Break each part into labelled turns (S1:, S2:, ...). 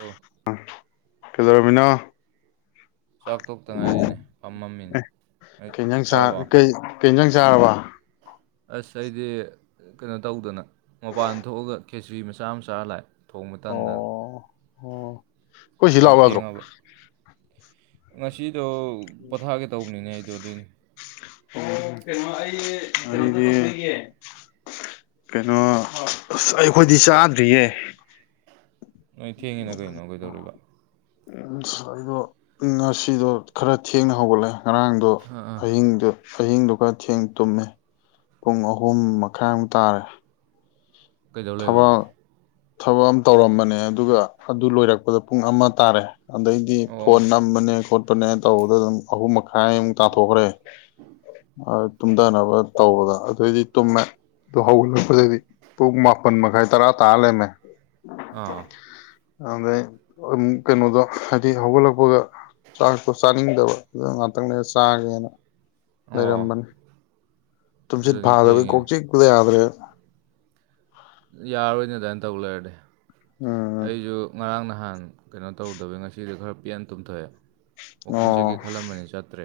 S1: ꯎ
S2: ꯀꯗꯧꯔꯝꯃꯤꯅꯣ
S1: ꯆꯥꯛ ꯇꯣꯛꯇ ꯉꯥꯏꯔꯤꯅꯦ ꯄꯥꯝꯃꯝꯃꯤꯅꯦ
S2: ꯑꯦ
S1: ꯍꯦꯛ
S2: ꯀꯩ ꯏꯟꯖꯥꯡ ꯆꯥ
S1: ꯆꯥꯔꯕꯥꯎ
S2: ꯀꯩ ꯀꯩ ꯖꯥꯟ ꯆꯥꯔꯕ
S1: ꯑꯁ ꯑꯩꯗꯤ ꯀꯩꯅꯣ ꯇꯧꯗꯅ ꯃꯄꯥꯟ ꯊꯣꯛꯑꯒ ꯈꯦꯆ꯭ꯔꯤ ꯃꯆꯥ ꯃꯆꯥ ꯂꯥꯛꯑꯦ ꯊꯣꯡ ꯃꯇꯝꯗ
S2: ꯑꯣ ꯑꯣ ꯑꯩꯈꯣꯏ ꯁꯤ ꯂꯥꯛꯎ
S1: ꯌꯥꯎꯍꯧ
S2: ꯌꯥꯗ꯭ꯔꯣ
S1: ꯊꯦꯡꯉꯕ ꯉꯁꯤꯗꯣ ꯄꯣꯊꯥꯒꯦ ꯇꯧꯕꯅꯤꯅꯦ ꯑꯩꯗꯣ ꯑꯗꯨꯏꯅꯦ
S2: ꯑꯣ ꯀꯩꯅꯣ
S1: ꯑꯗꯣ
S2: ꯑꯩꯅꯦ ꯀꯩꯅꯣ ꯑꯁ ꯑꯩꯈꯣꯏꯗꯤ ꯆꯥꯗ꯭ꯔꯤꯌꯦ
S1: ꯅꯣꯏ ꯊꯦꯡꯉꯤꯅ ꯀꯩꯅꯣ ꯀꯩꯗꯧꯔꯤꯕ
S2: ꯎꯝ ꯑ ꯑꯩꯗꯣ ꯉꯁꯤꯗꯣ ꯈꯔ ꯊꯦꯡꯅ ꯍꯧꯒꯠꯂꯦ ꯉꯔꯥꯡꯗꯣ
S1: ꯑꯥ ꯑꯥ
S2: ꯑꯍꯤꯡꯗ ꯑꯍꯤꯡꯗꯨꯒ ꯊꯦꯡ ꯇꯨꯝꯃꯦ ꯄꯨꯡ ꯑꯍꯨꯝ ꯃꯈꯥꯏꯃꯨꯛ ꯇꯥꯔꯦ
S1: ꯀꯩꯗꯧ ꯂꯩꯕ
S2: ꯊꯕꯛ ꯊꯕꯛ ꯑꯃ ꯇꯧꯔꯝꯕꯅꯦ ꯑꯗꯨꯒ ꯑꯗꯨ ꯂꯣꯏꯔꯛꯄꯗ ꯄꯨꯡ ꯑꯃ ꯇꯥꯔꯦ ꯑꯗꯩꯗꯤ
S1: ꯑꯣ
S2: ꯐꯣꯟ ꯅꯝꯕꯅꯦ ꯈꯣꯠꯄꯅꯦ ꯇꯧꯕꯗ ꯑꯗꯨꯝ ꯑꯍꯨꯝ ꯃꯈꯥꯏꯃꯨꯛ ꯇꯥꯊꯣꯛꯈ꯭ꯔꯦ ꯑ ꯇꯨꯝꯊꯅꯕ ꯇꯧꯕꯗ ꯑꯗꯨꯑꯣꯏꯗꯤ ꯇꯨꯝꯃꯦ ꯑꯗꯨ ꯍꯧꯒꯠꯂꯛꯄꯗꯩꯗꯤ ꯄꯨꯡ ꯃꯄ ꯃꯄꯟ ꯃꯈꯥꯏ ꯇꯔꯥ ꯇ ꯂꯩꯔꯝ ꯃꯦ
S1: ꯑꯥ
S2: ꯑꯗꯩ ꯀꯩꯅꯣꯗꯣ ꯍꯥꯏꯗꯤ ꯍꯧꯒꯠꯂꯛꯄꯒ ꯆꯥꯔꯛꯄ ꯆ ꯆꯥꯅꯤꯡꯗꯕ ꯑꯗꯨ ꯉꯥꯛꯇꯪꯅꯦ ꯆꯥꯒꯦꯅ
S1: ꯑꯣ
S2: ꯂꯩꯔꯝꯕꯅꯤ
S1: ꯑꯁ
S2: ꯇꯨꯝꯁꯤꯠ
S1: ꯑꯗꯨꯅꯤ
S2: ꯐꯥꯗꯕꯩ ꯀꯣꯛ
S1: ꯊꯦꯡꯉꯤꯅꯦ
S2: ꯆꯤꯄꯨꯗ ꯌꯥꯗ꯭ꯔꯦ
S1: ꯌꯥꯔꯣꯏꯅꯦ ꯑꯗꯨꯃꯥꯏꯅ ꯇꯧ ꯂꯩꯔꯗꯤ
S2: ꯎꯝ
S1: ꯑꯩꯁꯨ ꯉꯔꯥꯡ ꯅꯍꯥꯟ ꯀꯩꯅꯣ ꯇꯧꯗꯕ ꯉꯁꯤꯁꯨ ꯈꯔ ꯄꯦꯟꯟ ꯇꯨꯝꯊꯣꯛꯑꯦ ꯋꯥꯋꯥꯛꯀꯤꯡ ꯆꯠꯒꯦ
S2: ꯑꯣ
S1: ꯈꯜꯂꯝꯕꯅꯤ ꯆꯠꯇ꯭ꯔꯦ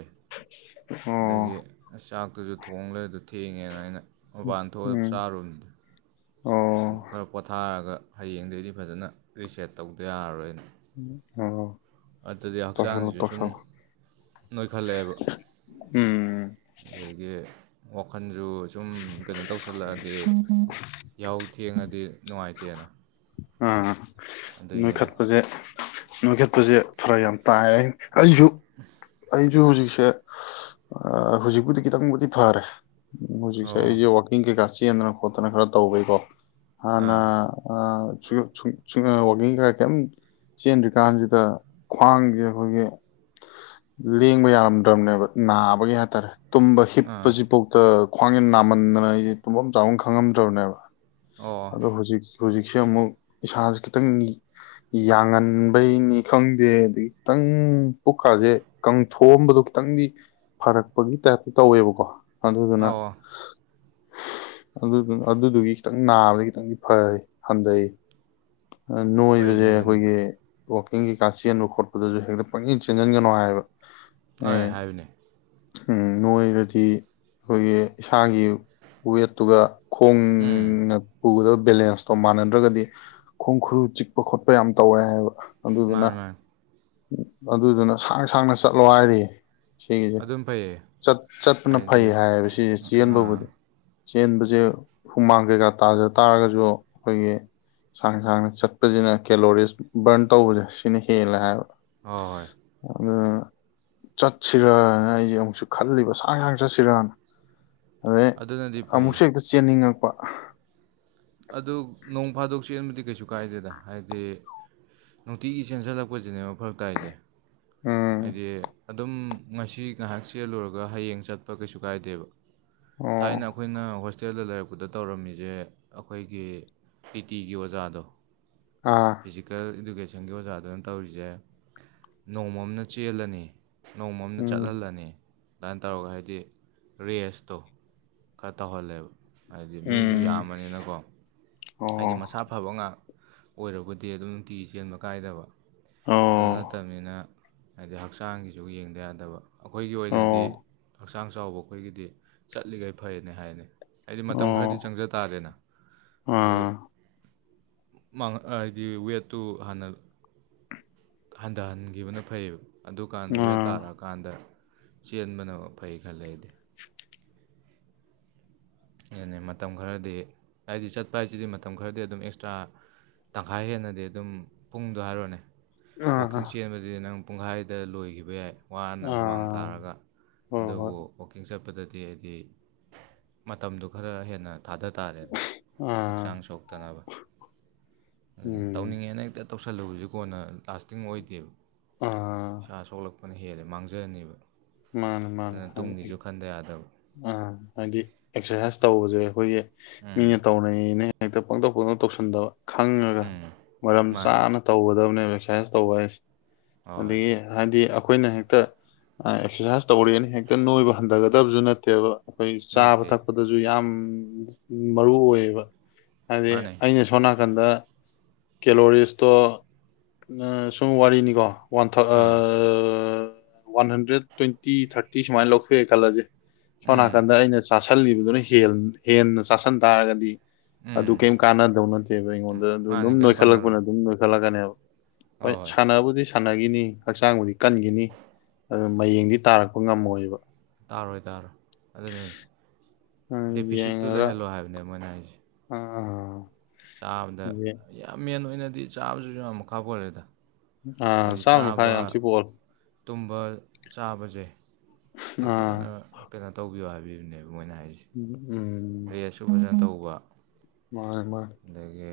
S2: ꯑꯣ
S1: ꯑꯗꯒꯤ ꯑꯁ ꯆꯥꯛꯇꯨꯁꯨ ꯊꯣꯡꯂꯦꯗ ꯊꯦꯡꯉꯦꯅ ꯑꯩꯅ ꯃꯄꯥꯟ ꯊꯣꯛꯑ
S2: ꯎꯝ
S1: ꯆꯥꯔꯨꯕꯅꯤꯗ
S2: ꯑꯣ
S1: ꯈꯔ ꯄꯣꯊꯥꯔꯒ ꯍꯌꯦꯡꯗꯗꯤ ꯐꯖꯅ ꯔꯤꯁꯦꯠ ꯇꯧꯗ ꯌꯥꯔꯔꯣꯏꯅꯦ
S2: ꯎ ꯇꯁꯂꯣ
S1: ꯍꯛꯆꯥꯡꯁꯤꯁꯨ ꯁꯨꯝ
S2: ꯇꯁꯜ
S1: ꯅꯣꯏꯈꯠꯂꯛꯑꯦꯕ
S2: ꯎꯝ
S1: ꯑꯗꯒꯤ ꯋꯥꯈꯜꯁꯨ ꯁꯨꯝ ꯀꯩꯅꯣ ꯇꯧꯁꯜꯂꯛꯑꯗꯤ ꯌꯥꯎꯧ ꯊꯦꯡꯉꯗꯤ ꯅꯨꯡꯉꯥꯏꯇꯦꯅ
S2: ꯑꯥ
S1: ꯑꯗꯨꯏꯅꯤꯗ
S2: ꯅꯣꯏꯈꯠꯄꯁꯦ ꯅꯣꯏꯈꯠꯄꯁꯦ ꯐꯔ ꯌꯥꯝ ꯇꯥꯏ ꯑꯩꯁꯨ
S1: ꯑ
S2: ꯑꯩꯁꯨ ꯍꯧꯖꯤꯛꯁꯦ ꯍꯧꯖꯤꯛꯄꯨꯗꯤ ꯈꯤꯇꯪꯕꯨꯗꯤ ꯐꯔꯦ ꯎꯝ ꯍꯧꯖꯤꯛꯁꯦ
S1: ꯑꯣ
S2: ꯑꯩꯁꯦ ꯋꯥꯋꯥꯛꯀꯤꯡ ꯀꯩꯀꯥ ꯆꯦꯟꯗꯅ ꯈꯣꯠꯇꯅ ꯈꯔ ꯇꯧꯕꯈꯩꯀꯣ ꯍꯅ
S1: ꯑꯥ
S2: ꯋꯥ ꯆꯦꯟꯗ꯭ꯔꯤꯀꯥꯟꯁꯤꯗ ꯈ꯭ꯋꯥꯡꯁꯦ ꯑꯩꯈꯣꯏꯒꯤ ꯂꯦꯡꯕ ꯌꯥꯔꯝꯗ ꯕ ꯅꯥꯕꯒꯤ ꯍꯥꯏꯇꯥꯔꯦ ꯇꯨꯝꯕ
S1: ꯑꯥ
S2: ꯍꯤꯞꯄꯁꯤꯐꯥꯎꯇ ꯈ꯭ꯋꯥꯡꯁꯟ ꯅꯥꯃꯟꯗꯅ ꯑꯩꯁꯦ ꯇꯨꯝꯐꯝꯐꯝ ꯆꯥꯎꯥꯐꯝ ꯈꯪꯉꯝꯗ꯭ꯔꯕꯅꯦꯕ
S1: ꯑꯣ
S2: ꯑꯗꯣ ꯍꯧꯖꯤꯛ ꯍꯧꯖꯤꯛꯁꯦ ꯑꯃꯨꯛ ꯏꯁꯥꯥꯁꯦ ꯈꯤꯇꯪ ꯌꯥꯡꯍꯟꯕꯩꯅꯤ ꯈꯪꯗꯦ ꯑꯗꯒꯤ ꯈꯤꯇꯪ ꯄꯨꯛꯈꯥꯁꯦ ꯀꯥꯡꯪꯊꯣꯛꯑꯝꯕꯗꯣ ꯈꯤꯇꯪꯗꯤ ꯐꯔꯛꯄꯒꯤ ꯇꯥꯏꯞꯇ ꯇꯧꯋꯦꯕꯀꯣ ꯑꯗꯨꯗꯨꯅ
S1: ꯑꯣ
S2: ꯑꯗꯨꯗꯨ ꯑꯗꯨꯗꯨꯒꯤ ꯈꯤꯇ ꯈꯤꯇꯪ ꯅꯥꯕꯗꯤ ꯈꯤꯇꯪꯗꯤ ꯐꯩ ꯍꯟꯊꯩ
S1: ꯐꯩꯅꯦ
S2: ꯅꯣꯏꯕꯁꯦ
S1: ꯑꯗꯨꯅꯦ
S2: ꯑꯩꯈꯣꯏꯒꯤ ꯋꯥꯋꯥꯛꯀꯤꯡꯒꯤ ꯀꯥ ꯆꯦꯟꯕ ꯈꯣꯠꯄꯗꯁꯨ ꯍꯦꯛꯇ ꯄꯪꯁꯤꯟ ꯆꯦꯟꯁꯤꯟꯒꯅꯨ ꯍꯥꯏꯕ
S1: ꯍꯣꯏ ꯍꯥꯏꯌꯨꯅꯦ
S2: ꯅꯣꯏꯔꯗꯤ ꯑꯩꯈꯣꯏꯒꯤ ꯏꯁꯥꯒꯤ ꯋꯦꯠꯇꯨꯒ
S1: ꯎꯝ
S2: ꯈꯣꯡꯅ ꯄꯨꯒꯗꯕ ꯕꯦꯂꯦꯟꯁꯇꯣ ꯃꯥꯟꯅꯗ꯭ꯔꯒꯗꯤ ꯈꯣꯡ ꯈꯨꯔꯨ ꯆꯤꯛꯄ ꯈꯣꯠꯄ ꯌꯥꯝ ꯇꯧꯋꯦ ꯍꯥꯏꯕ ꯑꯗꯨꯗꯨꯅ
S1: ꯃꯥꯅꯤ ꯃꯥꯅꯤ
S2: ꯑꯗꯨꯗꯨꯅ ꯁꯥꯡ ꯁꯥꯡꯅ ꯆꯠꯂꯣ ꯍꯥꯏꯔꯤ ꯁꯤꯒꯤꯁꯦꯠ
S1: ꯑꯗꯨꯝ ꯐꯩꯌꯦ
S2: ꯆꯠꯄꯅ ꯐꯩ
S1: ꯍꯥꯏꯗꯤ
S2: ꯍꯥꯏꯌꯦꯕ ꯁꯤꯁꯦ
S1: ꯑꯥ
S2: ꯆꯦꯟꯕꯕꯨꯗꯤ ꯆꯦꯟꯕꯁꯦ ꯍꯨꯃꯥꯡ ꯀꯩꯀꯥ ꯇꯥꯖ ꯇꯥꯔꯒꯁꯨ ꯑꯩꯈꯣꯏꯒꯤ ꯁꯥꯡ ꯁꯥꯡꯅ ꯆꯠꯄꯁꯤꯅ ꯀꯦꯂꯣꯔꯤꯁ ꯕꯔꯟ ꯇꯧꯕꯁꯦ ꯁꯤꯅ ꯍꯦꯜꯂꯦ ꯍꯥꯏꯕ
S1: ꯍꯣꯏ ꯍꯣꯏ
S2: ꯑ ꯆꯠꯁꯤꯔꯅ ꯑꯩꯁꯦ ꯑꯃꯨꯛꯁꯨ ꯈꯜꯂꯤꯕ ꯁꯥꯡ ꯁꯥꯡ ꯆꯠꯁꯤꯔꯅ ꯑꯗꯩ
S1: ꯑꯗꯨꯅꯗꯤ ꯐꯩꯌꯦ
S2: ꯑꯃꯨꯛꯁꯨ ꯍꯦꯛꯇ ꯆꯦꯟꯅꯤꯡꯉꯛꯄ
S1: ꯑꯗꯨ ꯅꯣꯡ ꯐꯥꯗꯣꯛ ꯆꯦꯟꯕꯗꯤ ꯀꯩꯁꯨ ꯀꯥꯏꯗꯦꯗ ꯍꯥꯏꯗꯤ ꯅꯨꯡꯇꯤꯒꯤ ꯆꯦꯟꯁꯤꯜꯂꯛꯄꯁꯤꯅꯦꯕ ꯐꯔꯛ ꯇꯥꯏꯁꯦ
S2: ꯎꯝ
S1: ꯍꯥꯏꯗꯤ ꯑꯗꯨꯝ ꯉꯁꯤ ꯉꯥꯏꯍꯥꯛ ꯆꯦꯜꯂꯨꯔꯒ ꯍꯌꯦꯡ ꯆꯠꯄ ꯀꯩꯁꯨ ꯀꯥꯏꯗꯦꯕ ꯊꯥꯏꯅ
S2: ꯑꯣ
S1: ꯑꯩꯈꯣꯏꯅ ꯍꯣꯁꯇꯦꯜꯗ ꯂꯩꯔꯛꯄꯗ ꯇꯧꯔꯝꯃꯤꯁꯦ ꯑꯩꯈꯣꯏꯒꯤ ꯇꯤ ꯇꯤꯒꯤ ꯑꯣꯖꯥꯗꯣ
S2: ꯑꯥ
S1: ꯐꯤꯖꯤꯀꯦꯜ ꯏꯗꯨꯀꯦꯁꯟꯒꯤ ꯑꯣꯖꯥꯗꯨꯅ ꯇꯧꯔꯤꯁꯦ ꯅꯣꯡꯃ ꯑꯃꯅ ꯆꯦꯜꯂꯅꯤ ꯅꯣꯡꯃ ꯑꯃꯗ
S2: ꯎꯝ
S1: ꯆꯠꯍꯜꯂꯅꯤ ꯑꯗꯨꯃꯥꯏꯅ ꯇꯧꯔꯒ ꯍꯥꯏꯗꯤ ꯔꯦꯁꯇꯣ ꯈꯔ ꯇꯧꯍꯜꯂꯦꯕ ꯍꯥꯏꯗꯤ ꯃꯤꯁꯨ
S2: ꯎꯝ
S1: ꯌꯥꯝꯕꯅꯤꯅꯀꯣ ꯍꯥꯏꯗꯤ
S2: ꯑꯣ
S1: ꯃꯁꯥ ꯐꯕ ꯉꯥꯛ ꯑꯣꯏꯔꯕꯗꯤ ꯑꯗꯨꯝ ꯅꯨꯡꯇꯤꯒꯤ ꯆꯦꯟꯕ ꯀꯥꯏꯗꯕ
S2: ꯑꯣ
S1: ꯑꯗꯨ ꯅꯠꯇꯕꯅꯤꯅ ꯍꯥꯏꯗꯤ ꯍꯛꯆꯥꯡꯒꯤꯁꯨ ꯌꯦꯡꯗ ꯌꯥꯗꯕ ꯑꯩꯈꯣꯏꯒꯤ ꯑꯣꯏꯅꯗꯤ
S2: ꯑꯣ
S1: ꯍꯛꯆꯥꯡ ꯆꯥꯎꯕ ꯑꯩꯈꯣꯏꯒꯤꯗꯤ ꯆꯠꯂꯤꯈꯩ ꯐꯩꯅꯦ ꯍꯥꯏꯅꯤ ꯍꯥꯏꯗꯤ ꯃꯇꯝ ꯈꯔꯗꯤ
S2: ꯑꯣ
S1: ꯆꯪꯖ ꯇꯥꯔꯦꯅ ꯑꯗꯣ
S2: ꯑꯥ
S1: ꯍꯥꯏꯗꯤ ꯋꯦꯠꯇꯨ ꯍꯥꯟꯅ ꯍꯟꯊꯍꯟꯈꯤꯕꯅ ꯐꯩꯌꯦꯕ ꯑꯗꯨꯀꯥꯟꯗ ꯋꯦꯠ
S2: ꯑꯥ
S1: ꯇꯥꯔꯛꯑꯀꯥꯟꯗ ꯆꯦꯟꯕꯅ ꯐꯩ ꯈꯜꯂꯗꯤ ꯑꯗꯨꯅꯦ ꯃꯇꯝ ꯈꯔꯗꯤ ꯍꯥꯏꯗꯤ ꯆꯠꯄ ꯍꯥꯏꯁꯤꯗꯤ ꯃꯇꯝ ꯈꯔꯗꯤ ꯑꯗꯨꯝ ꯑꯦꯛꯁꯇ꯭ꯔꯥ ꯇꯪꯈꯥꯏ ꯍꯦꯟꯅꯗꯤ ꯑꯗꯨꯝ ꯄꯨꯡꯗꯣ ꯍꯥꯏꯔꯣꯅꯦ
S2: ꯑꯥ
S1: ꯋꯥꯋꯥꯛꯀꯤꯡ ꯆꯦꯟꯕꯗꯤ ꯅꯪ ꯄꯨꯡꯈꯥꯏꯗ ꯂꯣꯏꯈꯤꯕ ꯌꯥꯏ ꯋꯥꯅ ꯍꯨꯃꯥꯡ
S2: ꯑꯥ
S1: ꯊꯥꯔꯒ
S2: ꯍꯣꯏ ꯍꯣꯏ
S1: ꯑꯗꯨꯕꯨ ꯋꯥꯛꯀꯤꯡ ꯆꯠꯄꯗꯗꯤ ꯍꯥꯏꯗꯤ ꯃꯇꯝꯗꯨ ꯈꯔ ꯍꯦꯟꯅ ꯊꯥꯗ ꯇꯥꯔꯦꯅ
S2: ꯑꯥ
S1: ꯍꯛꯆꯥꯡ ꯁꯣꯛꯇꯅꯕ ꯑꯗꯨꯅꯤ
S2: ꯎꯝ
S1: ꯇꯧꯅꯤꯡꯉꯦꯅ ꯍꯦꯛꯇ ꯇꯧꯁꯜꯂꯨꯕꯁꯤꯦ ꯀꯣꯟꯅ ꯂꯥꯁꯇꯤꯡ ꯑꯣꯏꯗꯦꯕ
S2: ꯑ
S1: ꯏꯁꯥ ꯁꯣꯛꯂꯛꯄꯅ ꯍꯦꯜꯂꯦ ꯃꯥꯡꯖꯅꯤꯕ
S2: ꯃꯥꯅꯦ ꯃꯥꯅꯦ
S1: ꯑꯗꯨꯅ ꯇꯨꯡꯒꯤꯁꯨ ꯈꯟꯗ ꯌꯥꯗꯕ
S2: ꯑꯥ ꯍꯥꯏꯗꯤ ꯑꯦꯛꯁꯔꯁꯥꯏꯁ ꯇꯧꯕꯁꯦ ꯑꯩꯈꯣꯏꯖꯦ
S1: ꯎꯝ
S2: ꯃꯤꯅ ꯇꯧꯅꯩꯅ ꯍꯦꯛꯇ ꯄꯪꯇꯧ ꯄꯪꯇꯧ ꯇꯧꯁꯟꯗꯕ ꯈꯪꯉꯒ
S1: ꯎꯝ
S2: ꯃꯔꯝ
S1: ꯃꯥꯅꯦ
S2: ꯆꯥꯅ ꯇꯧꯒꯗꯕꯅꯦ ꯑꯦꯛꯁꯔꯁꯥꯏꯁ ꯇꯧꯕ ꯍꯥꯏꯁꯦ
S1: ꯍꯣꯏ ꯍꯣꯏ
S2: ꯑꯗꯒꯤ ꯍꯥꯏꯗꯤ ꯑꯩꯈꯣꯏꯅ ꯍꯦꯛꯇ ꯑꯦꯛꯁꯔꯁꯥꯏꯁ ꯇꯧꯔꯦꯅ ꯍꯦꯛꯇ ꯅꯣꯏꯕ ꯍꯟꯊꯒꯗꯕꯁꯨ ꯅꯠꯇꯦꯕ ꯑꯩꯈꯣꯏ ꯆꯥꯕ
S1: ꯅꯠꯇꯦ
S2: ꯊꯛꯄꯗꯁꯨ ꯌꯥꯝ ꯃꯔꯨ ꯑꯣꯏꯌꯦꯕ ꯍꯥꯏꯗꯤ
S1: ꯃꯥꯅꯦ
S2: ꯑꯩꯅꯁꯨ ꯁꯣꯝ ꯅꯥꯀꯟꯗ ꯀꯦꯂꯣꯔꯤꯁꯇꯣ ꯁꯨꯝ ꯋꯥꯔꯤꯅꯤꯀꯣ one uh
S1: ah
S2: one hundred twenty thirty ꯁꯨꯃꯥꯏꯅ ꯂꯧꯊꯣꯛꯑꯦ ꯈꯜꯂꯁꯦ ꯁꯣꯝ
S1: ꯎꯝ
S2: ꯅꯥꯀꯟꯗ ꯑꯩꯅ ꯆꯥꯥꯁꯜꯂꯤꯕꯗꯨꯅ ꯍꯦꯟꯅ ꯆꯥꯁꯟ ꯇꯥꯔꯒꯗꯤ ꯑꯗꯨ
S1: ꯎꯝ
S2: ꯀꯩꯝ ꯀꯥꯟꯅꯗꯧ ꯅꯠꯇꯦꯕ ꯑꯩꯉꯣꯟꯗ ꯑꯗꯨ
S1: ꯃꯥꯅꯦ
S2: ꯑꯗꯨꯝ
S1: ꯀꯔꯤꯝ
S2: ꯅꯣꯏꯈꯠꯂꯛꯄꯅ
S1: ꯀꯥꯟꯅꯔꯣꯏ
S2: ꯑꯗꯨꯝ ꯅꯣꯏꯈꯠꯂꯛꯀꯅꯦꯕ ꯍꯣꯏ ꯁꯥꯟꯅꯕꯕꯨꯗꯤ ꯁꯥꯟꯅꯈꯤꯅꯤ ꯍꯛꯆꯥꯡꯕꯨꯗꯤ ꯀꯟꯈꯤꯅꯤ ꯑꯗꯨ ꯃꯌꯦꯡꯗꯤ ꯇꯥꯔꯛꯄ ꯉꯝꯃꯣꯏꯕ
S1: ꯇꯥꯔꯣꯏ ꯇꯥꯔꯣꯏ ꯑꯗꯨꯅꯦ
S2: ꯑꯥ
S1: ꯗꯦꯐꯤꯁꯤꯠꯇꯨ ꯂꯩꯍꯜꯂꯣ ꯍꯥꯏꯕꯅꯦ ꯃꯣꯏꯅ ꯍꯥꯢꯖꯦ
S2: ꯑ
S1: ꯆꯥꯕꯗ ꯌꯥꯝ ꯃꯦꯟ ꯑꯣꯏꯅꯗꯤ ꯆꯥꯕꯁꯨ ꯌꯥꯝ ꯃꯈꯥ ꯄꯣꯜꯂꯦꯗ
S2: ꯑꯥ
S1: ꯍꯥꯏꯗꯤ
S2: ꯆꯥꯝꯃ ꯃꯈꯥꯏ
S1: ꯆꯥꯕ
S2: ꯌꯥꯝ ꯊꯤ ꯄꯣꯜꯂꯦ
S1: ꯇꯨꯝꯕ ꯆꯥꯕꯁꯦ ꯁꯤ
S2: ꯑꯥ
S1: ꯐꯖꯅ ꯀꯩꯅꯣ ꯇꯧꯕꯤꯌꯣ ꯍꯥꯏꯕꯤꯕꯅꯦꯕ ꯃꯣꯏꯅ ꯍꯥꯏꯔꯤꯁꯦ
S2: ꯎꯝ
S1: ꯇꯨꯃꯤꯟꯅ ꯇꯧꯕ
S2: ꯃꯥꯅꯦ ꯃꯥ
S1: ꯑꯗꯒꯤ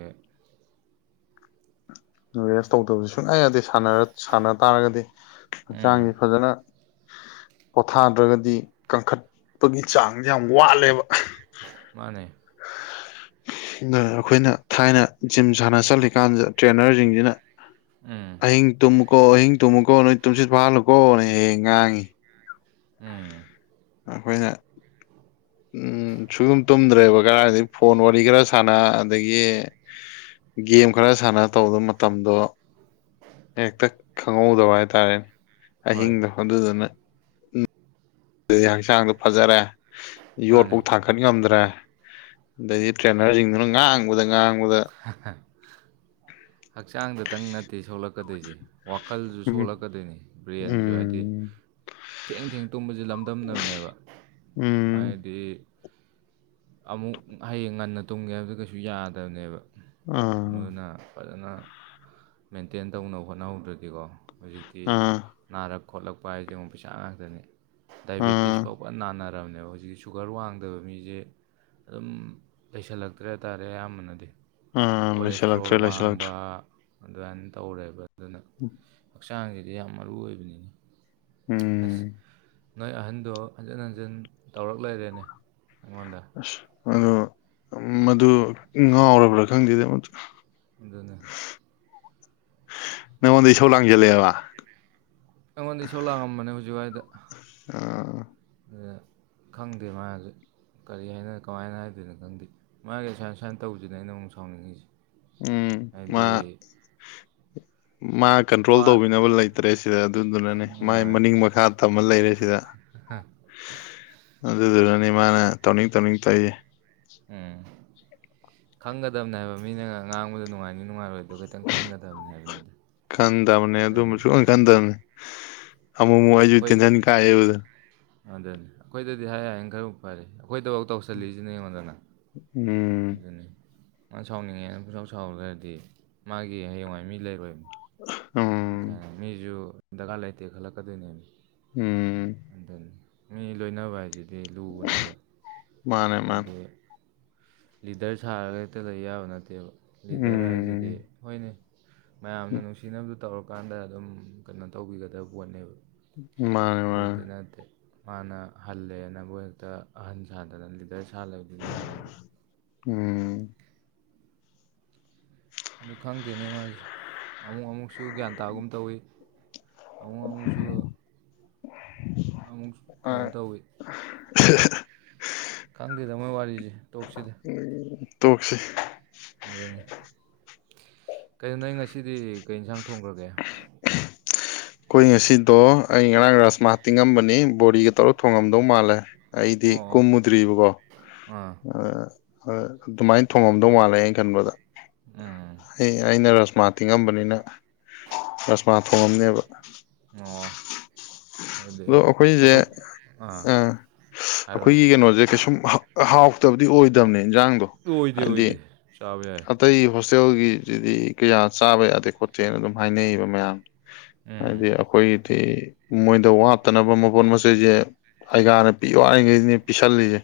S2: ꯔꯦꯁ ꯇꯧꯗꯕꯁꯨ ꯁꯨꯡꯌꯥ ꯌꯥꯗꯦ ꯁꯥꯟꯅꯔ ꯁꯥꯟꯅ ꯇꯥꯔꯒꯗꯤ
S1: ꯎꯝ
S2: ꯍꯛꯆꯥꯡꯁꯤ ꯐꯖꯅ ꯄꯣꯊꯥꯗ꯭ꯔꯒꯗꯤ ꯀꯟꯈꯠꯄꯒꯤ ꯆꯥꯡꯁꯦ ꯌꯥꯝ ꯋꯥꯠꯂꯦꯕ
S1: ꯃꯥꯅꯦ
S2: ꯑꯩꯈꯣꯏꯅ ꯊꯥꯏꯅ ꯖꯤꯝ ꯁꯥꯟꯅ ꯆꯠꯂꯤꯀꯥꯟꯁꯤꯗ ꯇ꯭ꯔꯦꯅꯔꯖꯤꯡꯖꯤꯅ
S1: ꯎꯝ
S2: ꯑꯍꯤꯡ ꯇꯨꯝꯃꯨꯀꯣ ꯑꯍꯤꯡ ꯇꯨꯝꯃꯨꯀꯣ ꯅꯣꯏ ꯇꯨꯝꯁꯤꯠ ꯐꯥꯍꯜꯂꯨꯀꯣꯅꯦ ꯍꯦꯛ ꯍꯦꯛ ꯉꯥꯡꯉꯤ
S1: ꯎꯝ
S2: ꯑꯩꯈꯣꯏꯅ ꯎꯝ ꯁꯨꯛ ꯇꯨꯝ ꯇꯨꯝꯗ꯭ꯔꯦꯕ ꯀꯔꯥꯏꯗꯒꯤ ꯐꯣꯟ ꯋꯥꯔꯤ ꯈꯔ ꯁꯥꯟꯅ ꯑꯗꯒꯤ ꯒꯦꯝ ꯈꯔ ꯁꯥꯟꯅ ꯇꯧꯕꯗ ꯃꯇꯝꯗꯣ ꯍꯦꯛꯇ ꯈꯪꯍꯧꯗꯕ ꯍꯥꯏꯇꯥꯔꯦꯅꯦ
S1: ꯍꯣꯏ
S2: ꯑꯍꯤꯡꯗꯣ ꯑꯗꯨꯗꯨꯅ ꯑꯗꯨꯗꯤ ꯍꯛꯆꯥꯡꯗꯣ ꯐꯖꯔꯦ ꯌꯣꯠ
S1: ꯃꯥꯅꯦ
S2: ꯐꯥꯎ ꯊꯥꯡ ꯀꯠ ꯉꯝꯗ꯭ꯔꯦ ꯑꯗꯩꯗꯤ ꯇ꯭ꯔꯦꯅꯔꯖꯤꯡꯗꯨꯅ ꯉꯥꯡ ꯉꯥꯡꯕꯗ ꯉꯥꯡꯕꯗ
S1: ꯍꯛꯆꯥꯡꯗꯨꯇꯪ ꯅꯠꯇꯦ ꯁꯣꯛꯂꯛꯀꯗꯣꯏꯁꯦ ꯋꯥꯈꯜꯁꯨ
S2: ꯎꯝ
S1: ꯁꯣꯛꯂꯛꯀꯗꯣꯏꯅꯤ ꯕ꯭ꯔꯦꯟꯁꯨ ꯍꯥꯏꯗꯤ
S2: ꯎꯝ
S1: ꯊꯦꯡ ꯊꯦꯡ ꯇꯨꯝꯕꯁꯦ ꯂꯝꯗꯝꯅꯕꯅꯦꯕ
S2: ꯎꯝ
S1: ꯍꯥꯏꯗꯤ ꯑꯃꯨꯛ ꯍꯌꯦꯡ ꯉꯟꯅ ꯇꯨꯝꯒꯦ ꯍꯥꯏꯕꯗ ꯀꯩꯁꯨ ꯌꯥꯗꯕꯅꯦꯕ
S2: ꯎꯝ
S1: ꯑꯗꯨꯅ ꯐꯖꯅ ꯃꯦꯟꯇꯦꯟ ꯇꯧꯅꯕ ꯍꯣꯠꯅꯍꯧꯗ꯭ꯔꯗꯤꯀꯣ ꯍꯧꯖꯤꯛꯇꯤ ꯅꯥꯔꯛ ꯈꯣꯠꯂꯛꯄ ꯍꯥꯏꯁꯦꯉꯣ ꯄꯩꯁꯥ ꯉꯥꯛꯇꯅꯤ ꯗꯥꯏꯕꯦꯇꯤꯁ ꯐꯥꯎꯕ ꯐꯖꯅ ꯅꯥꯟꯅꯔꯝꯕꯅꯦ ꯍꯧꯖꯤꯛꯀꯤ ꯁꯨꯒꯔ ꯋꯥꯡꯗꯕ ꯃꯤꯁꯦ ꯑꯗꯨꯝ ꯂꯩꯁꯜꯂꯛꯇ꯭ꯔꯦ ꯍꯥꯏꯇꯥꯥꯔꯦ ꯑꯌꯥꯝꯕꯅꯗꯤ ꯀꯣꯂꯦꯁꯇ꯭ꯔꯣꯜ
S2: ꯂꯩꯁꯜꯂꯛꯇ꯭ꯔꯦ
S1: ꯋꯥꯡꯕ
S2: ꯂꯩꯁꯜꯂꯛꯇ꯭ꯔꯦ
S1: ꯑꯗꯨꯃꯥꯏꯅ ꯇꯧꯔꯦꯕ ꯑꯗꯨꯅ ꯍꯛꯆꯥꯡꯁꯤꯗꯤ ꯌꯥꯝ ꯃꯔꯨ ꯑꯣꯏꯕꯅꯤꯅ ꯑꯁ
S2: ꯎꯝ
S1: ꯅꯣꯏ ꯑꯍꯟꯗꯣ ꯍꯟꯖꯤꯟ ꯍꯟꯖꯤꯟ ꯇꯧꯔꯛ ꯂꯩꯔꯦꯅꯦ ꯑꯩꯉꯣꯟꯗ
S2: ꯑꯁ ꯑꯗ ꯃꯗꯨ ꯉꯥꯎꯔꯕ꯭ꯔꯥ ꯈꯪꯗꯦꯗꯤ ꯑꯝ
S1: ꯑꯗꯨꯅꯦ
S2: ꯅꯉꯣꯟꯗ ꯏꯁꯧ ꯂꯥꯡꯖꯜꯂꯛꯑꯦꯕ
S1: ꯑꯩꯉꯣꯟꯗ ꯁꯣ ꯂꯥꯛꯑꯝꯕꯅꯦ ꯍꯧꯖꯤꯛꯋꯥꯏꯗ
S2: ꯑꯥ
S1: ꯑꯗꯨꯗ ꯈꯪꯗꯦ ꯃꯥꯁ ꯀꯔꯤ ꯍꯥꯏꯅ ꯀꯃꯥꯏꯅ ꯍꯥꯏꯗꯣꯏꯅꯣ ꯈꯪꯗꯦ ꯃꯥꯒꯤ ꯑꯁꯥꯏꯟ ꯁꯁꯥꯏꯟ ꯇꯧꯁꯤꯅ ꯑꯩꯅ ꯑꯃꯨꯛ ꯁꯥꯎꯅꯤꯡꯉꯤꯁꯦ
S2: ꯎꯝ ꯃꯥ
S1: ꯍꯥꯏꯗꯤ
S2: ꯃꯥ ꯀꯟꯇ꯭ꯔꯣꯜ
S1: ꯋꯥ
S2: ꯇꯧꯕꯤꯅꯕ ꯂꯩꯇ꯭ꯔꯦ ꯁꯤꯗ ꯑꯗꯨꯗꯨꯅꯅꯤ ꯃꯥꯏ
S1: ꯍꯣꯏ
S2: ꯃꯅꯤꯡ ꯃꯈꯥ ꯇ ꯑꯃ ꯂꯩꯔꯦ ꯁꯤꯗ ꯑꯗꯨꯗꯨꯅꯅꯤ ꯃꯥꯅ ꯇꯧꯅꯤꯡ ꯇꯧꯅꯤꯡ ꯇꯧꯏꯌꯦ
S1: ꯎꯝ ꯈꯪꯒꯗꯕꯅꯦ ꯍꯥꯏꯕ ꯃꯤꯅꯒ ꯉꯥꯡꯕꯗ ꯅꯨꯡꯉꯥꯏꯅꯤ ꯅꯨꯡꯉꯥꯏꯔꯣꯏꯗ ꯑꯗꯨ ꯈꯤꯇꯪ ꯈꯟꯒꯗꯕꯅꯤ ꯍꯥꯏꯕꯅꯤꯗ
S2: ꯈꯟꯗꯕꯅꯦ ꯑꯗꯨꯝꯕ
S1: ꯑꯗꯨꯅꯤ
S2: ꯁꯨꯡ ꯈꯟꯗꯕꯅꯦ ꯑꯃꯨꯛ ꯑꯃꯨꯛ ꯑꯩꯁꯨ ꯇꯦꯟꯁꯤꯟ ꯀꯥꯏꯑꯦꯕꯗ
S1: ꯑꯗꯨꯅꯦ ꯑꯩꯈꯣꯏꯗꯗꯤ ꯍꯥꯏ ꯍꯥꯏꯅ ꯈꯔ ꯐꯔꯦ ꯑꯩꯈꯣꯏꯗꯐꯥꯎ ꯇꯧꯁꯜꯂꯤꯁꯤꯅꯦ ꯌꯦꯡꯉꯣꯟꯗꯅ
S2: ꯎꯝ
S1: ꯑꯗꯨꯅꯤ ꯃꯥ ꯁꯥꯎꯅꯤꯡꯉꯦꯅ ꯄꯨꯔꯥꯎ ꯁꯥꯎꯔꯈ꯭ꯔꯗꯤ ꯃꯥꯒꯤ ꯍꯌꯦꯡꯋꯥꯏ ꯃꯤ ꯂꯩꯔꯣꯏꯕꯅꯤ
S2: ꯑ
S1: ꯀ ꯃꯤꯁꯨ ꯗꯔꯀꯥꯔ ꯂꯩꯇꯦ ꯈꯜꯂꯛꯀꯗꯣꯏꯅꯦ
S2: ꯎꯝ
S1: ꯑꯗꯨꯅꯤ ꯃꯤ ꯂꯣꯏꯅꯕ ꯍꯥꯏꯁꯤꯗꯤ ꯂꯨꯕꯅꯦꯕ
S2: ꯃꯥꯅꯦ ꯃꯥꯅꯦ
S1: ꯍꯥꯏꯗꯤ ꯂꯤꯗꯔ ꯁꯥꯔꯒ ꯍꯦꯛꯇ ꯂꯩ ꯌꯥꯕ ꯅꯠꯇꯦꯕ ꯂꯤꯗꯔ
S2: ꯎꯝ
S1: ꯍꯥꯏꯁꯤꯗꯤ ꯍꯣꯏꯅꯦ ꯃꯌꯥꯝꯅ ꯅꯨꯡꯁꯤꯅꯕꯗꯨ ꯇꯧꯔꯀꯥꯟꯗ ꯑꯗꯨꯝ ꯀꯩꯅꯣ ꯇꯧꯕꯤꯒꯗꯕ ꯄꯣꯠꯅꯦꯕ
S2: ꯃꯥꯅꯦ
S1: ꯑꯗꯨꯗꯤ
S2: ꯃꯥꯅꯦ
S1: ꯅꯠꯇꯦ ꯃꯥꯅ ꯍꯜꯂꯦꯅꯕꯨ ꯍꯦꯛꯇ ꯑꯍꯟ ꯁꯥꯗꯅ ꯂꯤꯗꯔ ꯁꯥ ꯂꯩꯕꯗꯨꯗꯤ ꯌꯥꯔꯣꯏꯕ
S2: ꯎꯝ
S1: [unintelligible] ꯑꯗꯨ ꯈꯪꯗꯦꯅꯦ ꯃꯥꯁꯦ ꯑꯃꯨꯛ ꯑꯃꯨꯛꯁꯨ ꯒ꯭ꯌꯥꯟ ꯇꯥꯒꯨꯝ ꯇꯧꯋꯤ ꯑꯃꯨꯛ ꯑꯃꯨꯛꯁꯨ ꯑꯃꯨꯛꯁꯨ ꯀꯩꯅꯣ ꯇꯧꯋꯤ
S2: ꯁ [unintelligible]
S1: ꯈꯪꯗꯦꯗ ꯃꯣꯏ ꯋꯥꯔꯤꯁꯦ ꯇꯣꯛꯁꯤꯗ
S2: ꯇꯣꯛꯁꯤ
S1: ꯑꯗꯨꯅꯤ ꯀꯩꯅꯣ ꯅꯪ ꯉꯁꯤꯗꯤ ꯀꯩ ꯏꯟꯁꯥꯡ ꯊꯣꯡꯈ꯭ꯔꯒꯦ
S2: [unintelligible] ꯑꯩꯈꯣꯏ ꯉꯁꯤꯗꯣ ꯑꯩ ꯉꯔꯥꯡ ꯔꯖꯃꯥ ꯇꯤꯡꯉꯝꯕꯅꯤ ꯕꯣꯔꯤꯒ ꯇꯧꯔ ꯊꯣꯡꯉꯝꯗꯧ ꯃꯥꯜꯂꯦ ꯑꯩꯗꯤ
S1: ꯑꯣ
S2: ꯀꯨꯝꯃꯨꯗ꯭ꯔꯤꯕꯀꯣ
S1: ꯑꯥ
S2: ꯑ ꯑꯗꯨꯃꯥꯏꯅ ꯊꯣꯡꯉꯝꯗꯧ ꯃꯥꯜꯂꯦ ꯑꯩꯅ ꯈꯟꯕꯗ
S1: ꯎꯝ
S2: ꯑꯩ ꯑꯩꯅ ꯔꯁꯃꯥ ꯇꯤꯡꯉꯝꯕꯅꯤꯅ ꯄ ꯊꯣꯡꯉꯝꯅꯦꯕ
S1: ꯑꯣ ꯑꯗꯨꯗꯤ
S2: ꯑꯗꯣ ꯑꯩꯈꯣꯏꯁꯦ
S1: ꯆꯠꯊꯣꯛ ꯑꯥ ꯍꯥꯏꯔꯣꯅꯦ
S2: ꯑꯩꯈꯣꯏꯒꯤ ꯀꯩꯅꯣꯁꯦ ꯀꯩꯁꯨꯝ ꯍꯥꯎꯇꯕꯗꯤ ꯑꯣꯏꯗꯕꯅꯦ ꯏꯟꯖꯥꯡ
S1: ꯑꯣꯏꯗꯦ ꯑꯣꯏꯗꯦ ꯆꯥꯕ ꯌꯥꯏ
S2: ꯑꯇꯩ ꯍꯣꯁꯇꯦꯜꯒꯤꯁꯤꯗꯤ ꯀꯌꯥ ꯆꯥꯕ ꯌꯥꯗꯦ ꯈꯣ ꯆꯦꯅ ꯑꯗꯨꯝ ꯍꯥꯏꯅꯩꯌꯦꯕ ꯃꯌꯥꯝ
S1: ꯎꯝ
S2: ꯍꯥꯏꯗꯤ ꯑꯩꯈꯣꯏ ꯑ ꯃꯣꯏꯗ ꯋꯥꯠꯇꯅꯕ ꯃꯄꯣꯠ ꯃꯆꯩꯁꯦ ꯑꯩꯒꯥꯅ ꯄꯤꯌꯨ ꯍꯥꯏ ꯁꯦ ꯄꯤꯁꯜꯂꯤꯁꯦ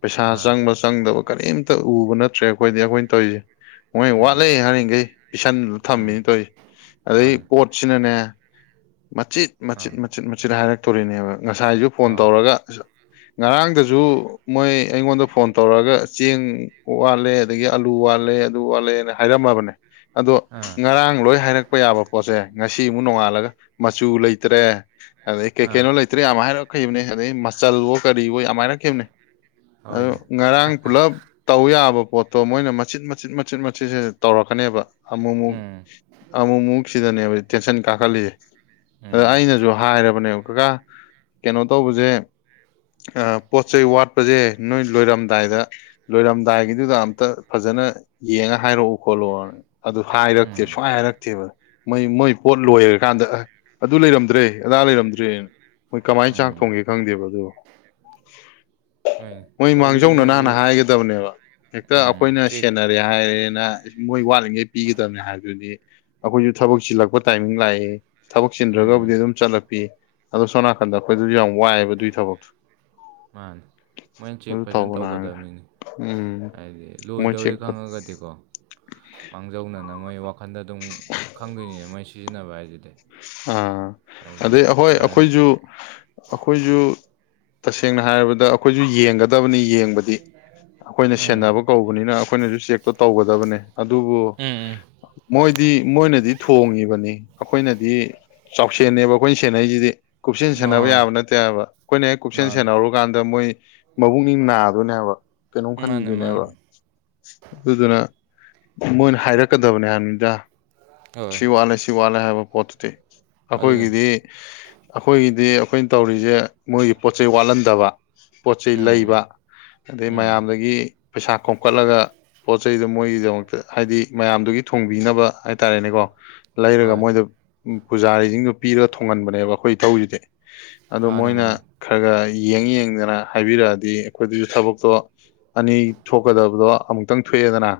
S2: ꯄꯩꯁ
S1: ꯃꯥ
S2: ꯆꯪꯕ ꯆꯪꯗꯕ ꯀꯔꯤꯝꯇ ꯎꯕ ꯅꯠꯇ꯭ꯔꯦ ꯑꯩꯈꯣꯏꯗꯤ ꯑꯩꯈꯣꯏꯅ ꯇꯧꯔꯤꯁꯦ ꯃꯣꯏ
S1: ꯎꯝ
S2: ꯋꯥꯠꯂꯦ ꯍꯥꯏꯔꯤꯈꯩ ꯄꯤꯁꯟꯂ
S1: ꯎꯝ
S2: ꯊꯝꯃꯤꯅꯦ ꯇꯧꯔꯤꯁꯦ ꯑꯗꯩ
S1: ꯍꯣꯏ
S2: ꯄꯣꯠ ꯁꯤꯅꯅꯦ ꯃꯆꯤꯠ
S1: ꯑꯥ
S2: ꯃꯆꯤꯠ ꯃꯆꯤꯠ ꯃꯆꯤꯠ ꯍꯥꯏꯔꯛꯇꯣꯔꯤꯅꯦꯕ ꯉꯁꯥꯏꯁꯨ ꯐꯣꯟ
S1: ꯍꯣꯏ
S2: ꯇꯧꯔꯒ ꯉꯔꯥꯡꯗꯁꯨ ꯃꯣꯏ ꯑꯩꯉꯣꯟꯗ ꯐꯣꯟ ꯇꯧꯔꯛꯑꯒ ꯆꯦꯡ ꯋꯥꯠꯂꯦ ꯑꯗꯒꯤ ꯑꯜꯂꯨ ꯋꯥꯠꯂꯦ ꯑꯗꯨ ꯋꯥꯠꯂꯦꯅ ꯍꯥꯏꯔꯝꯃꯕꯅꯦ ꯑꯗꯣ
S1: ꯑꯥ
S2: ꯉꯔꯥꯡ ꯂꯣꯏ ꯍꯥꯏꯔꯛꯄ ꯌꯥꯕ ꯄꯣꯠꯁꯦ ꯉꯁꯤ ꯑꯃꯨꯛ ꯅꯣꯡꯉꯥꯜꯂꯒ ꯃꯆꯨ ꯂꯩꯇ꯭ꯔꯦ ꯑꯗꯩ
S1: ꯑꯥ
S2: ꯀꯩꯀꯩꯅꯣ ꯂꯩꯇ꯭ꯔꯦ ꯌꯥꯝ ꯍꯥꯏꯔꯛꯈꯤꯕꯅꯦ ꯑꯗꯩ ꯃꯆꯜꯕꯣ ꯀꯔꯤꯕꯣ ꯌꯥꯝ ꯍꯥꯏꯔꯛꯈꯤꯕꯅꯦ ꯑꯗꯣ
S1: ꯍꯣꯏꯅꯦ
S2: ꯉꯔꯥꯡ ꯄꯨꯂꯞ ꯇꯧ ꯌꯥꯕ ꯄꯣꯠꯇꯣ ꯃꯣꯏꯅ ꯃꯆꯤꯠ ꯃꯆꯤꯠ ꯃꯆꯤꯠ ꯃꯆꯤꯠꯁꯤ ꯇꯧꯔꯛꯀꯅꯦꯕ ꯑꯃꯨꯛꯃꯨꯛ
S1: ꯎꯝ
S2: ꯑꯃꯨꯛꯃꯨꯛ ꯁꯤꯗꯅꯦꯕ ꯇꯦꯟꯁꯟ ꯀꯥꯈꯠꯂꯤꯁꯦ ꯑꯗ
S1: ꯎꯝ
S2: ꯑꯩꯅꯁꯨ ꯍꯥꯏꯔꯕꯅꯦꯕ ꯀꯀꯥ ꯀꯩꯅꯣ ꯇꯧꯕꯁꯦ ꯄꯣꯠ ꯆꯩꯩ ꯋꯥꯠꯄꯁꯦ ꯅꯣꯏ ꯂꯣꯏꯔꯝꯗꯥꯏꯗ ꯂꯣꯏꯔꯝꯗꯥꯏꯒꯤꯗꯨꯗ ꯑꯝꯇ ꯐꯖꯅ ꯌꯦꯡꯉ ꯍꯥꯏꯔꯛꯎ ꯈꯣꯠꯂꯣꯑꯣ ꯑꯗꯨ
S1: ꯎꯝ
S2: ꯍꯥꯏꯔꯛꯇꯦꯕ ꯁꯨꯍꯥꯏꯔꯛꯇꯦꯕ ꯃꯣꯏ ꯃꯣꯏ ꯄꯣꯠ ꯂꯣꯏꯔꯀꯥꯟꯗ ꯑꯗꯨ ꯂꯩꯔꯝꯗ꯭ꯔꯦ ꯑꯗꯥ ꯂꯩꯔꯝꯗ꯭ꯔꯦ ꯃꯣꯏ ꯀꯃꯥꯏꯅ ꯆꯥꯛ
S1: ꯎꯝ
S2: ꯊꯣꯡꯒꯦ ꯈꯪꯗꯦꯕ ꯑꯗꯨ
S1: ꯍꯣꯏꯅꯦ
S2: ꯃꯣꯏ
S1: ꯇꯧꯕꯗꯤ
S2: ꯃꯥꯡꯖꯧꯅꯅ
S1: ꯃꯣꯏꯁꯨ
S2: ꯍꯥꯟꯅ ꯍꯥꯏꯒꯗꯕꯅꯦꯕ ꯍꯦꯛꯇ ꯑꯩꯈꯣꯏꯅ
S1: ꯎꯝ ꯆꯦꯛ
S2: ꯁꯦꯟꯅꯔ ꯍꯥꯏꯔꯦꯅ ꯃꯣꯏ ꯋꯥꯠꯂꯤꯉꯩ ꯄꯤꯒꯗꯅꯦ ꯍꯥꯏꯕꯗꯨꯗꯤ ꯑꯩꯈꯣꯏꯁꯨ ꯊꯕꯛ ꯆꯤꯜꯂꯛꯄ ꯇꯥꯏꯃꯤꯡ ꯂꯥꯛꯑꯦ ꯊꯕꯛ
S1: ꯎꯝ
S2: ꯆꯤꯟꯗ꯭ꯔꯒꯕꯨꯗꯤ ꯑꯗꯨꯝ ꯆꯠꯂꯛꯄꯤ ꯑꯗꯣ ꯁꯣꯝ ꯅꯥꯀꯟꯗ ꯑꯩꯈꯣꯏꯗꯁꯨ ꯌꯥꯝ ꯋꯥꯏꯑꯦꯕ ꯑꯗꯨꯒꯤ ꯊꯕꯛꯇꯣ
S1: ꯃꯥꯅꯦ ꯃꯣꯏꯅ ꯆꯦꯛ
S2: ꯑꯗꯨ
S1: ꯐꯖꯅ
S2: ꯇꯧꯕꯅ
S1: ꯇꯧꯒꯗꯕꯅꯤꯅꯦ
S2: ꯎꯝ
S1: ꯍꯥꯏꯗꯤ
S2: ꯃꯣꯏ
S1: ꯂꯣꯏꯗꯧꯔꯦ
S2: ꯆꯦꯛ
S1: ꯈꯪꯉꯒꯗꯤꯀꯣ ꯃꯥꯡꯖꯧꯅꯅꯕ ꯃꯣꯏ ꯋꯥꯈꯟꯗ ꯑꯗꯨꯝ ꯈꯪꯗꯣꯏꯅꯤꯅꯦ ꯃꯣꯏ ꯁꯤꯖꯤꯟꯅꯕ ꯍꯥꯏꯗꯨꯗꯤ
S2: ꯑꯥ ꯑꯗꯩ ꯍꯣꯏ
S1: ꯗꯥꯟ
S2: ꯑꯩꯈꯣꯏꯁꯨ ꯑꯩꯈꯣꯏꯁꯨ ꯇꯁꯦꯡꯅ ꯍꯥꯏꯔꯕꯗ ꯑꯩꯈꯣꯏꯁꯨ ꯌꯦꯡꯒꯗ [unintelligible] ꯌꯦꯡꯕꯗꯤ ꯑꯩꯈꯣꯏꯅ
S1: ꯎꯝ
S2: ꯁꯦꯟꯅꯕ ꯀꯧꯕꯅꯤꯅ ꯑꯩꯈꯣꯏꯅꯁꯨ ꯆꯦꯛꯇꯣ ꯇꯧꯒꯗꯕꯅꯦ ꯑꯗꯨꯕꯨ
S1: ꯎꯝ ꯎꯝ
S2: ꯃꯣꯏꯗꯤ ꯃꯣꯏꯅꯗꯤ ꯊꯣꯡꯉꯤꯕꯅꯤ ꯑꯩꯈꯣꯏꯅꯗꯤ ꯆꯥꯎꯁꯦꯟꯅꯦꯕ ꯑꯩꯈꯣꯏꯅ ꯁꯦꯟꯅꯁꯤꯗꯤ ꯀꯨꯞꯁꯦꯟ ꯁꯦꯟꯅꯕ
S1: ꯍꯣꯏ
S2: ꯌꯥꯕ ꯅꯠꯇꯦ ꯍꯥꯏꯕ ꯑꯩꯈꯣꯏꯅ ꯍꯦꯛ ꯀꯨꯞꯁꯦꯟ
S1: ꯃꯥꯅꯤ
S2: ꯁꯦꯟꯅꯍꯧꯔꯨꯀꯥꯟꯗ ꯃꯣꯏ ꯃꯕꯨꯛꯅꯤꯡ ꯅꯥꯗꯣꯏꯅꯦꯕ ꯀꯩꯅꯣꯝ
S1: ꯃꯥꯅꯦ ꯃꯥꯅꯦ
S2: ꯈꯟꯈꯤꯗꯣꯏꯅꯦꯕ ꯑꯗꯨꯗꯨꯅ ꯃꯣꯏꯅ ꯍꯥꯏꯔꯛꯀꯗꯕꯅꯦ ꯍꯥꯏꯃꯤꯗ
S1: ꯍꯣꯏ
S2: ꯁꯤ ꯋꯥꯠꯂꯦ ꯁꯤ ꯋꯥꯠꯂꯦ ꯍꯥꯏꯕ ꯄꯣꯠꯇꯨꯗꯤ
S1: ꯑꯗꯨꯅꯤ
S2: ꯑꯩꯈꯣꯏꯒꯤꯗꯤ ꯑꯩꯈꯣꯏꯒꯤꯗꯤ ꯑꯩꯈꯣꯏꯅ ꯇꯧꯔꯤꯁꯦ ꯃꯣꯏꯒꯤ ꯄꯣꯠ ꯆꯩꯩ ꯋꯥꯠꯍꯟꯗꯕ ꯄꯣꯠ ꯆꯩꯩ
S1: ꯎꯝ
S2: ꯂꯩꯕ ꯑꯗꯩ
S1: ꯎꯝ
S2: ꯃꯌꯥꯝꯗꯒꯤ ꯄꯩꯁꯥ ꯈꯣꯝꯀꯠꯂꯒ ꯄꯣꯠ ꯆꯩꯗꯨ ꯃꯣꯏꯒꯤꯗꯃꯛꯇ ꯍꯥꯏꯗꯤ ꯃꯌꯥꯝꯗꯨꯒꯤ ꯊꯣꯡꯕꯤꯅꯕ ꯍꯥꯏꯇꯥꯔꯦꯅꯦꯀꯣ ꯂꯩꯔꯒ
S1: ꯍꯣꯏ
S2: ꯃꯣꯏꯗ ꯄꯨꯖꯥꯔꯤꯁꯤꯡꯗꯨ ꯄꯤꯔꯒ ꯊꯣꯡꯍꯟꯕꯅꯦꯕ ꯑꯩꯈꯣꯏꯊꯧ ꯁꯤꯗꯤ ꯑꯗꯣ
S1: ꯃꯥꯅꯦ
S2: ꯃꯣꯏꯅ
S1: ꯃꯥꯅꯦ
S2: ꯈꯔ ꯈ ꯌꯦꯡ ꯌꯦꯡꯗꯅ ꯍꯥꯏꯕꯤꯔꯛꯑꯗꯤ ꯑꯩꯈꯣꯏꯗꯁꯨ ꯊꯕꯛꯇꯣ ꯑꯅꯤ ꯊꯣꯛꯀꯗꯕꯗꯣ ꯑꯃꯨꯛꯇꯪ ꯊꯣꯛꯑꯦꯗꯅ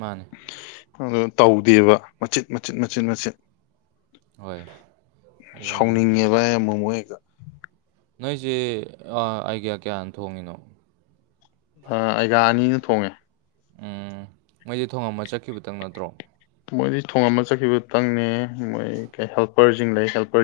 S1: ꯃꯥꯅꯦ
S2: ꯑꯗꯣ ꯇꯧꯗꯦꯕ ꯃꯆꯤꯠ ꯃꯆꯤꯠ ꯃꯆꯤꯠ ꯃꯆꯤꯠ
S1: ꯍꯣꯏ ꯑꯗꯨꯅꯤ
S2: ꯁꯥꯎꯅꯤꯡꯉꯦꯕ ꯑꯃꯨꯛ ꯃꯨꯛ ꯍꯦꯛꯇ
S1: ꯅꯣꯏꯁꯦ ꯑꯥꯏꯒꯌꯥ ꯀꯌꯥꯅ ꯊꯣꯡꯉꯤꯅꯣ
S2: ꯑꯩꯒꯥ ꯑꯅꯤꯅ ꯊꯣꯡꯉꯦ
S1: ꯎꯝ ꯃꯩꯗꯤ ꯊꯣꯡꯉꯝꯃ ꯆꯠꯈꯤꯕꯇꯪ ꯅꯠꯇ꯭ꯔꯣ
S2: ꯃꯣꯏꯗꯤ ꯊꯣꯡ ꯑꯃ ꯆꯠꯈꯤꯕꯗꯨꯇꯪꯅꯦ ꯃꯣꯏ ꯍꯦꯜꯄꯔꯁꯤꯡ ꯂꯩ ꯍꯦꯜꯄꯔ